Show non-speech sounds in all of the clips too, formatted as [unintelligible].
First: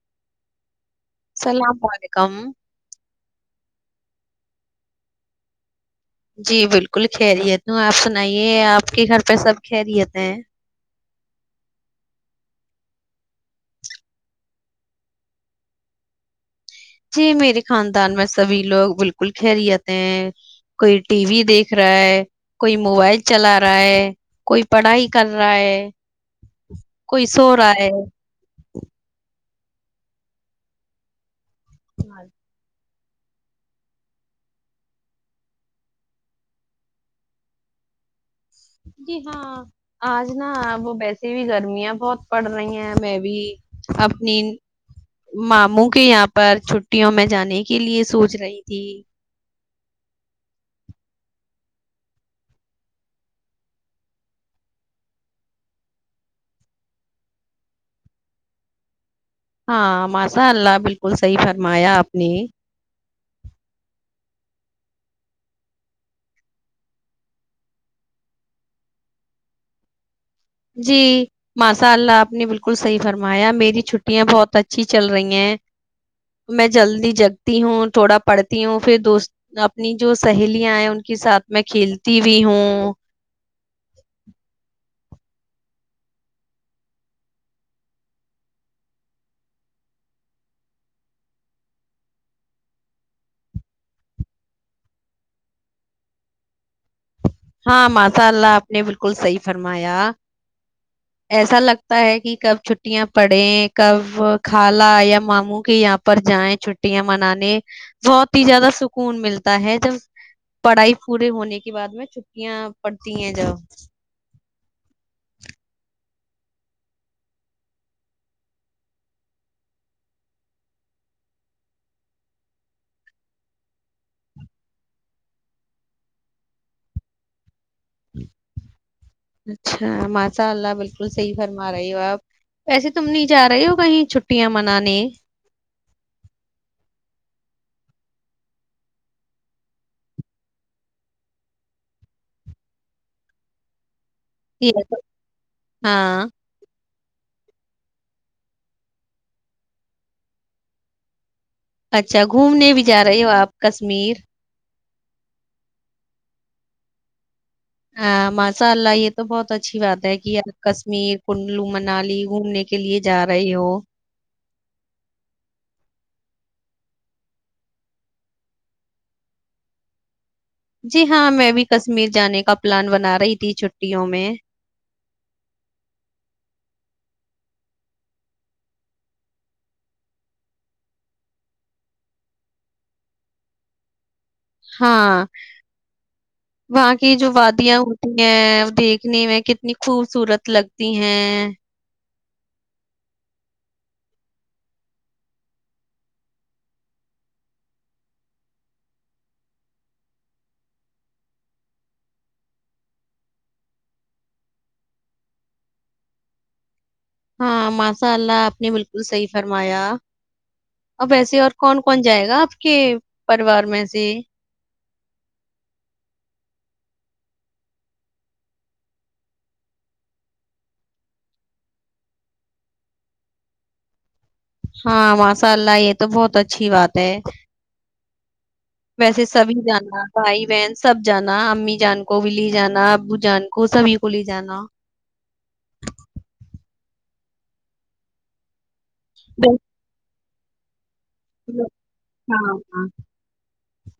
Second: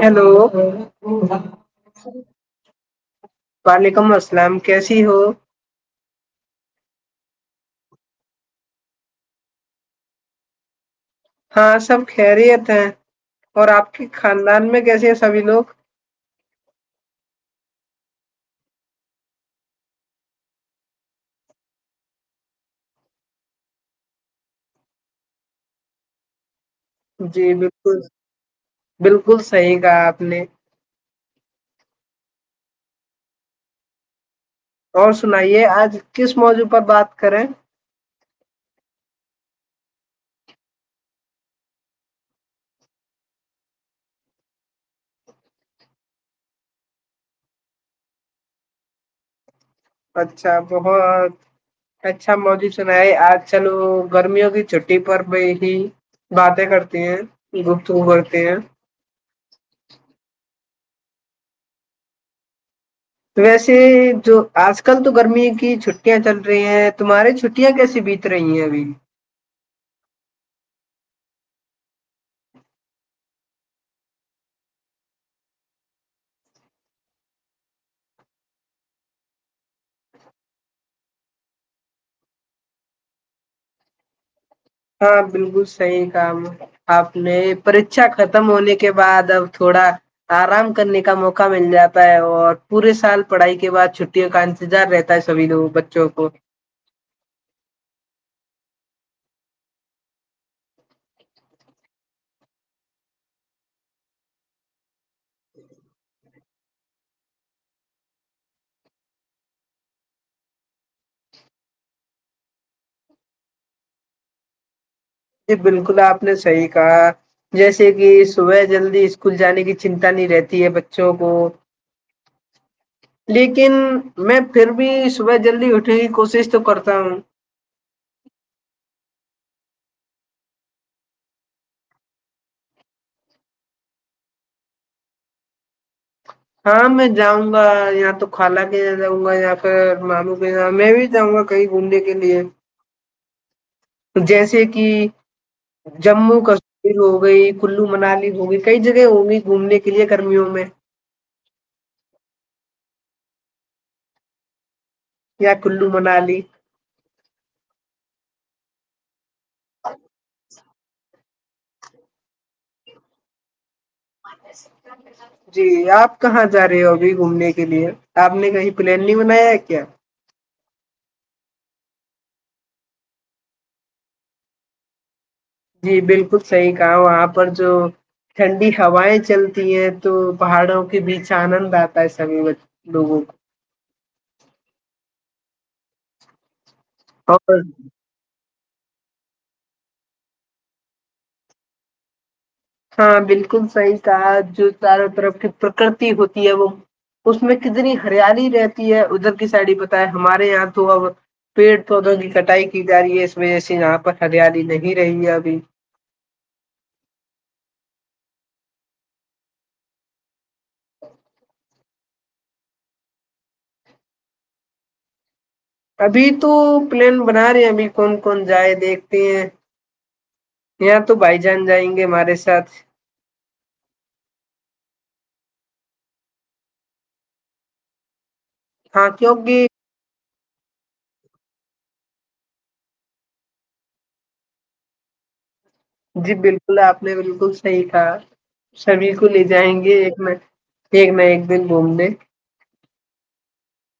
hello السلام علیکم وعلیکم السلام کیسی ہو جی بالکل خیریت ہوں آپ سنائیے آپ کے گھر پہ سب کیریت ہیں ہاں سب کہ رہےتے ہیں اور آپ کی خاندان میں کیسے ہیں سبھی لوگ جی میرے خاندان میں سبھی لوگ بالکل کھیل جے ہیں کوئی ٹی وی دیکھ رہا ہے کوئی موبائل چلا رہا ہے کوئی پڑھائی کر رہا ہے کوئی جی سو رہا ہے بالکل بالکل صحی کہا آپ نے ہ [unintelligible] اور سنائیے آج کس موضوع پر بات کریں جی ہاں آج نا وہ ویسے بھی گرمیاں بہت پڑ رہی ہیں میں بھی اپنی ماموں کے یہاں پر چھٹیوں میں جانے کے لیے سوچ رہی تھی اچھا بہت اچھا مجی سنا ہے آج چل وہ گرمیوں کی چھٹی پر بھی ہی باتیں کرتی ہیں گپت کرتے ہیں ہاں ماشاء اللہ بالکل صحیح فرمایا آپ نے تو ویسے جو آج کل تو گرمی کی چھٹیاں چل رہی ہیں تمہارے چھٹیاں کیسے بیت رہی ہیں ابھی جی ماشاء اللہ آپ نے بالکل صحیح فرمایا میری چھٹیاں بہت اچھی چل رہی ہیں میں جلدی جگتی ہوں تھوڑا پڑھتی ہوں پھر دوست اپنی جو سہیلیاں ہیں ان کے ساتھ میں کھیلتی بھی ہوں ہاں بالکل صحیح کام آپ نے پکھا ختم ہونے کے بعد اب تھوڑا آرام کرنے کا موقع مل جاتا ہے اور پورے سال پڑھائی کے بعد چھٹیوں کا انتظار رہتا ہے سبھی لوگ بچوں کو ہاں ماشاء اللہ آپ نے بالکل صحیح فرمایا ایسا لگتا ہے کہ کب چھٹیاں پڑیں کب کالا یا ماموں کی یہاں پر جائیں چھٹیاں منانے بہت ہی زیادہ سکون ملتا ہے جب پڑھائی پورے ہونے کے بعد میں چ کیاں پڑتی ہیں جا ج بالکل آپ نے صحیح کہا جیسے کہ صبح جلدی اسکول جانے کی چنتا نہیں رہتی ہے بچوں کو لیکن میں پھر بھی صبح جلدی اٹھے کی کوشش تو کرتا ہوں اچھا ماشاء اللہ بالکل صحیح فرما رہے ہو آپ ویسے تم نہیں جا رہے ہو کہیں چھٹیاں منانے ہاں میں جاؤں گا یااں تو خالہ کے یہاں جاؤں گا یا پھر ملو کے میں بھی جاؤں گا کہیں گھومنے کے لیے جیسے یا کہ تو ہاں جموں کشمیر ہو گئی کلو منالی ہو گئی کئی جگہ ہوں گی گھومنے کے لیے گرمیوں میں اچھا گھومنے بھی جا رہے ہو آپ کشمیر یا کلو منالی ہاں مسالہ یہ تو بہت اچھی بات ہے کہ یار کشمیر کنلو منالی گھومنے کے لیے جا رہے ہو جی آپ کہاں جا رہے ہو ابھی گھومنے کے لیے آپ نے کہیں پلان نہیں بنایا ہے کیا جی ہاں میں بھی کشمیر جانے کا پلان بنا رہی تھی چھٹیوں میں جی بالکل صحیح کہا وہاں پر جو ٹھنڈی ہوائیں چلتی ہیں تو پہاڑوں کے بیچ آنند آتا ہے سبھی لوگوں کو ہاں وہاں کی جو کو اور وادیاں ہوتی ہیں دیکھنے میں کتنی خوبصورت لگتی ہیں ہاں بالکل صحیح کہ جو چاروں طرف کی پرکرتی ہوتی ہے وہ اس میں کتنی ہریالی رہتی ہے ادھر کی سائڈی بت ہے ہمارے یہاں تو اب پیڑ پودوں کی کٹائی کی جا رہی ہے اس وجہ سے یہاں پر ہریالی نہیں رہی ہے ابھی ہاں ماشاء اللہ آپ نے بالکل صحیح فرمایا اب ویسے اور کون کون جائے گا آپ کے پریوار میں سے ابھی تو پلین بنا رہے ہیں ابھی کون کون جائے دیکھتے ہیں اں تو بھائی جان جائیں گے ہمارے ساتھ ہاں ماشاء اللہ یہ تو بہت اچھی بات ہے ہاں ویسے سبھی کیونکہ جانا بھائی بہن سب جانا امی جان کو ولی جانا ابو جان کو سبھی کو لے جانا جی بالکل آپ نے بالکل صحیح کہا سبھی کو لے جائیں گے ایک منٹ ایک میں ایک دن بالکل، گھوم د ہاں ہاں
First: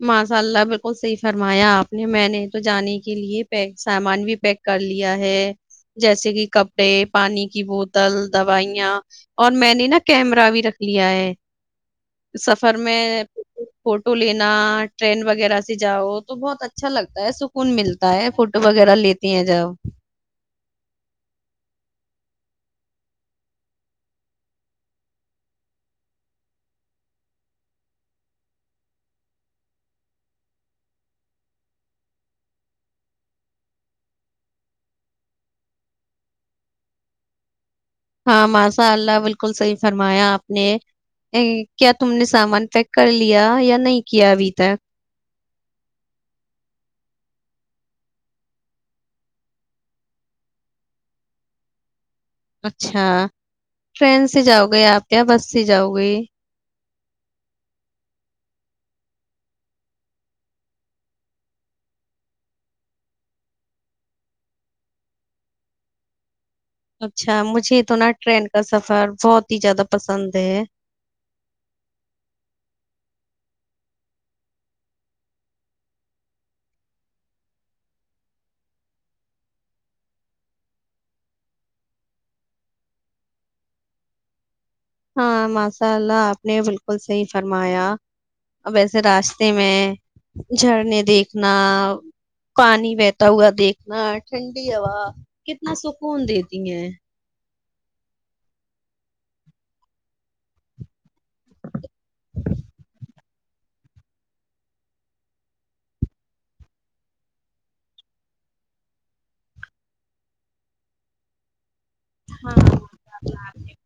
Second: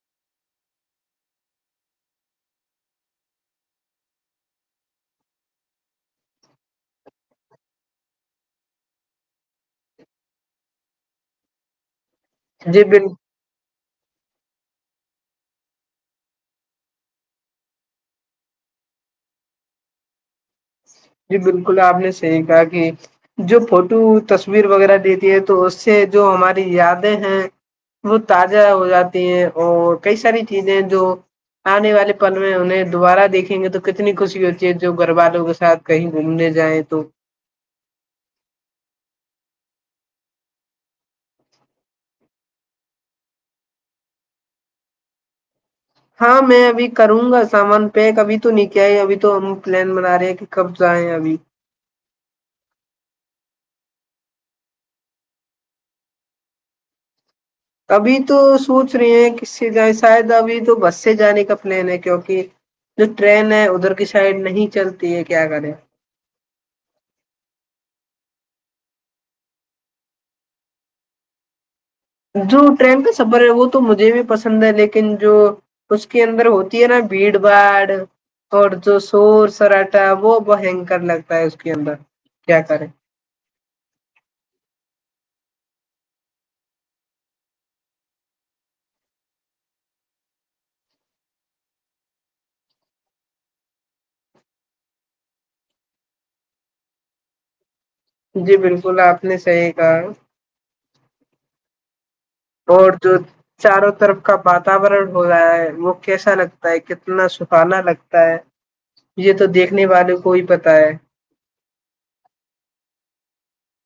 ماشاء اللہ بالکل صحیح فرمایا آپ نے میں نے تو جانے کے لیے پیک سامان بھی پیک کر لیا ہے جیسے کہ کپڑے پانی کی بوتل دوائیاں اور میں نے نا کیمرہ بھی رکھ لیا ہے سفر جی میں بالکل فوٹو لینا ٹرین وغیرہ سے جاؤ تو بہت اچھا لگتا ہے سکون ملتا ہے فوٹو وغیرہ لیتی ہیں جاؤ جی بالکل آپ نے صحیح کہا کہ جو فوٹو تصویر وغیرہ دیتی ہے تو اس سے جو ہماری یادیں ہیں وہ تازہ ہو جاتی ہیں اور کئی ساری چیزیں جو آنے والے پل میں انہیں دوبارہ دیکھیں گے تو کتنی خوشی ہوتی ہے جو گھر والوں کے ساتھ کہیں گھومنے جائیں تو ہاں ماشاء اللہ بالکل صحیح فرمایا آپ نے کیا تم نے سامان پیک کر لیا یا نہیں کیا ابھی تک ہاں میں ابھی کروں گا سامان پیک ابھی تو نہیں کیا آئے ابھی تو ہم پلان بنا رہے ہیں کہ کب جائیں ابھی اچھا ٹرین سے جاؤ گے آپ یا بس سے جاؤ گے ابھی تو سوچ رہی ہیں ک شاید ابھی تو بس سے جانے کا پلان ہے کیوںکہ جو ٹرین ہے ادھر کی سائڈ نہیں چلتی ہے کیا کریں اچھا مجھے تو نا ٹرین کا سفر بہت ہی زیادہ پسند ہے جو ٹرین کا سفر ہے وہ تو مجھے بھی پسند ہے لیکن جو اس کے اندر ہوتی ہے نا بھیڑ بھاڑ اور جو شور سراٹا وہ بنکر لگتا ہے اس کے اندر کیا کریں ہاں ماشاء اللہ آپ نے بالکل صحیح فرمایا ا ویسے راستے میں جھرنے دیکھنا پانی بہتا ہوا دیکھنا ٹھنڈی ہوا کتنا سکون دیتی ہیں جی بالکل آپ نے صحیح کہا [inaudible] اور جو چاروں طرف کا واتورن ہو رہا ہے وہ کیسا لگتا ہے کتنا سہانا لگتا ہے یہ تو دیکھنے والوں کو ہی پت ہے ہاں ہے [unintelligible]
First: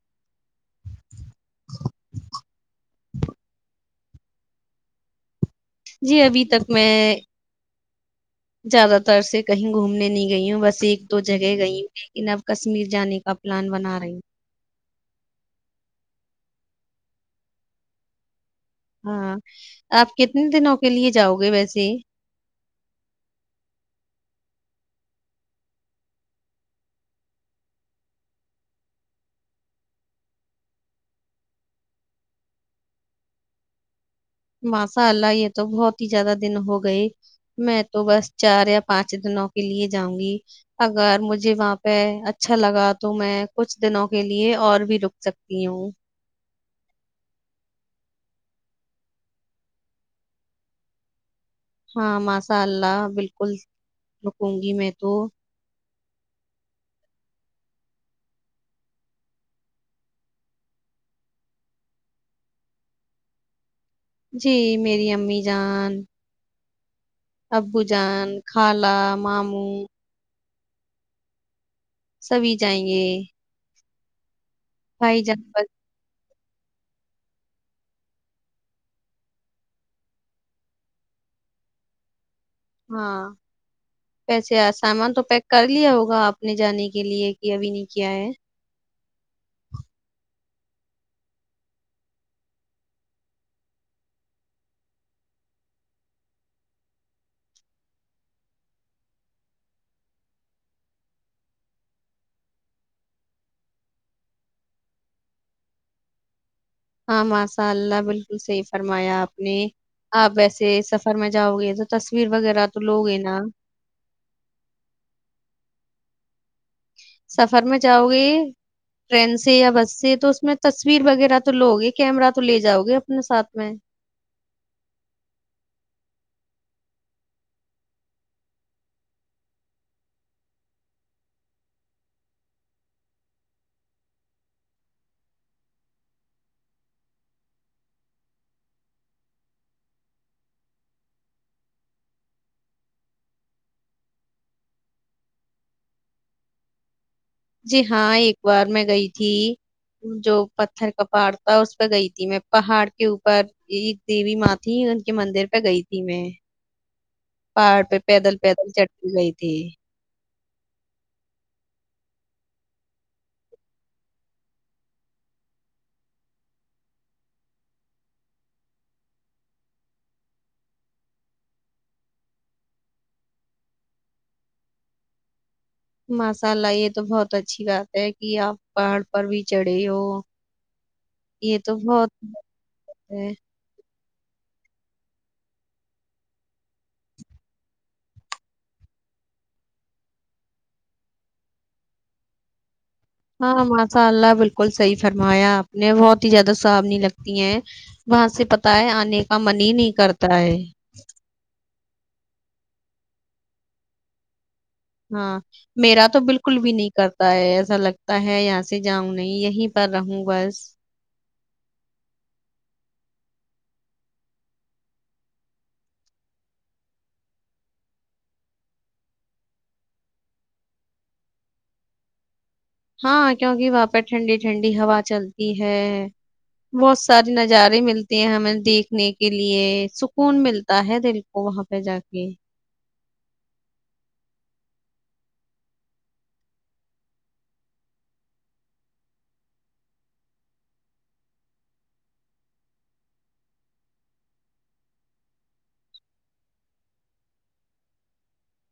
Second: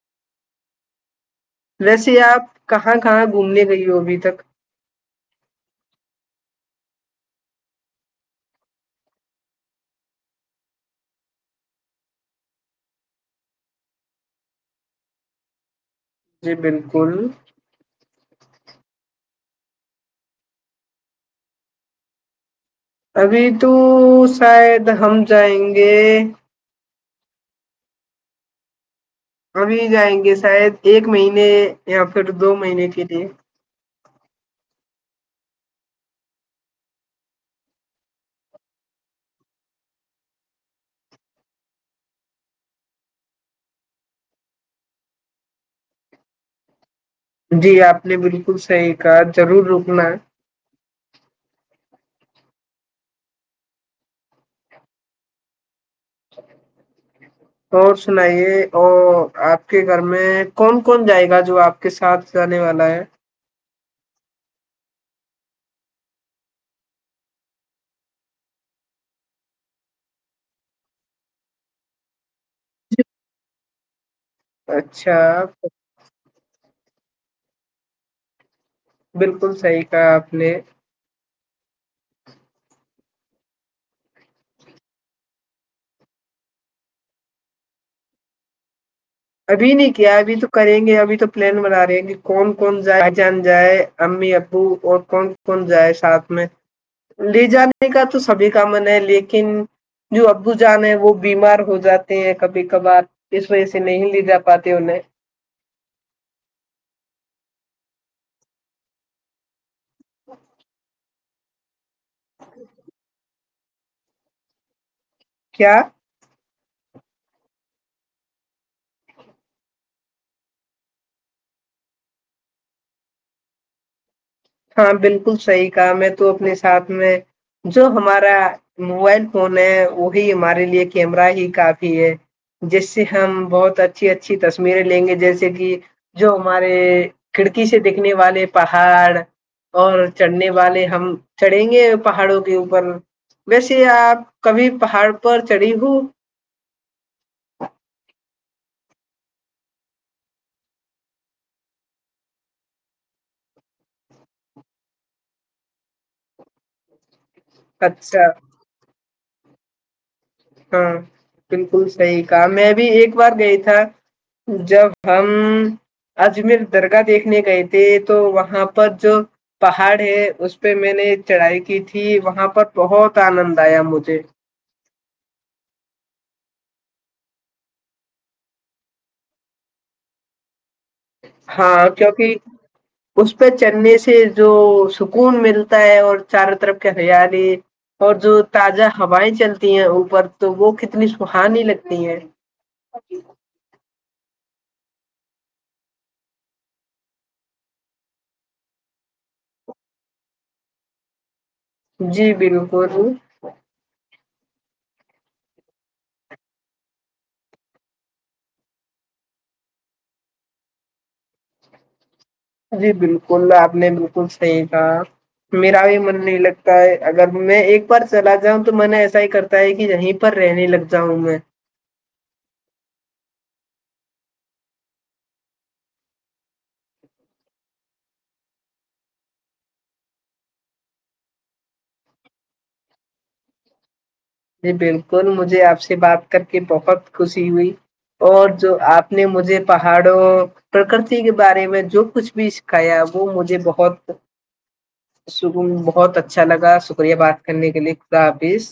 ویسے آپ کہاں کہاں گھومنے گئ ہو ابھی تک جی ابھی تک میں زیادہ تر سے کہیں گھومنے نہیں گئی ہوں بس ایک دو جگہ گئی ہوں لیکن اب کشمیر جانے کا پلان بنا رہی ہوں جی بالکل ہاں آپ کتنے دنوں کے لیے جاؤ گے ویسے ابھی تو شاید ہم جائیں گے ابھی جائیں گے شاید ایک مہینے یا پھر دو مہینے کے لیے ماساء اللہ یہ تو بہت ہی زیادہ دن ہو گئے میں تو بس چار یا پانچ دنوں کے لیے جاؤں گی اگر مجھے وہاں پہ اچھا لگا تو میں کچھ دنوں کے لیے اور بھی رک سکتی ہوں جی آپ نے بالکل صحیح کہا ضرور رکنا ہاں ماشاء اللہ بالکل رکوں گی میں تو اور سنائیے ا آپ کے گھر میں کون کون جائے گا جو آپ کے ساتھ رہاننے والا ہے جی میری امی جان ابو جان خالا ماموں سبھی جائیں گے اچھا بھائی جان بس [unintelligible] بالکل صحیح کہا آپ نے ہاں پسے سامان تو پیک کر لیا ہوگا آپ نے جانے کے لیے کہ ابھی نہیں کیا ہے ابھی نہیں کیا ابھی تو کریں گے ابھی تو پلان بنا رہے ہیں کہ کون کون جائے جان جائے امی ابو اور کون کون جائے ساتھ میں لے جانے کا تو سبھی کا من ہے لیکن جو ابو جان ہے وہ بیمار ہو جاتے ہیں کبھی کبھار اس وجہ سے نہیں لدا پاتات ان نے ہاں ماشاء اللہ بالکل صحیح فرمایا آپ نے آپ ویسے سفر میں جاؤ گے تو تصویر وغیرہ تو لوگ ہیں نا کیا [unintelligible] سفر میں جاؤ گے ٹرین سے یا بس سے تو اس میں تصویر وغیرہ تو لوؤ گے کیمرہ تو لے جاؤ گے اپنے ساتھ میں ہاں بالکل صحیح کہا میں تو اپنے ساتھ میں جو ہمارا موبائل فون ہے وہی ہمارے لیے کیمرہ ہی کافی ہے جس سے ہم بہت اچھی اچھی تصویریں لیں گے جیسے کہ جو ہمارے کھڑکی سے دیکھنے والے پہاڑ اور چڑھنے والے ہم چڑھیں گے پہاڑوں کے اوپر ویسے آپ کبھی پہاڑ پر چڑھی ہو جی ہاں ایک بار میں گئی تھی جو پتھر کپاڑ تھا اس پہ گئی تھی میں پہاڑ کے اوپر ایک دیوی ماں تھی ان کے مندر پہ گئی تھی میں پہاڑ پہ اچھا، پیدل پیدل چ گئی تھی ہاں بالکل صحیح کہا میں بھی ایک بار گئی تھا جب ہم اجمیر درگاہ دیکھنے گئے تھے تو وہاں پر جو پہاڑ ہے اس پہ میں نے چڑھائی کی تھی وہاں پر بہت آنند آیا مجھے ماشاء اللہ یہ تو بہت اچھی بات ہے کہ آپ پہاڑ پر بھی چڑھے ہو یہ تو ہاں بہت کیونکہ بات ہے اس پہ چلنے سے سے جو سکون ملتا ہے اور چاروں طرف کے ہیالی اور جو تازہ ہوائیں چلتی ہیں اوپر تو وہ کتنی سہانی لگتی ہیں ہاں ماشاء اللہ بالکل صحیح فرمایا آپ نے بہت ہی زیادہ صاابنی لگتی ہیں وہاں سے پت ہے آنے کا من ہی نہیں کرتا ہے جی بالکول ہاں میرا تو بالکل بھی نہیں کرتا ہے ایسا لگتا ہے یہاں سے جاؤں نہیں یہیں پر رہوں بس جی بالکل آپ نے بالکل صحیح کہا میرا بھی من نہیں لگتا ہے اگر میں ایک بار چلا جاؤں تو میں نے ایسا ہی کرتا ہے کہ یہیں پر رہنے لگ جاؤں میں ہاں کیونکہ وہاں پہ ٹھنڈی ٹھنڈی ہوا چلتی ہے بہت ساری نظارے ملتے ہیں ہمیں دیکھنے کے لیے سکون ملتا ہے دل کو وہاں پہ جا کے جی بالکل مجھے آپ سے بات کر کے بہت خوشی ہوئی اور جو آپ نے مجھے پہاڑوں پرکرتی کے بارے میں جو کچھ بھی سکھایا وہ مجھے بہت بہت اچھا لگا شکریہ بات کرنے کے لیے خدا حافظ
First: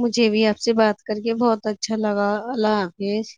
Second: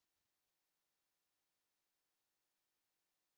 مجھے بھی آپ سے بات کر کے بہت اچھا لگا اللہ حافظ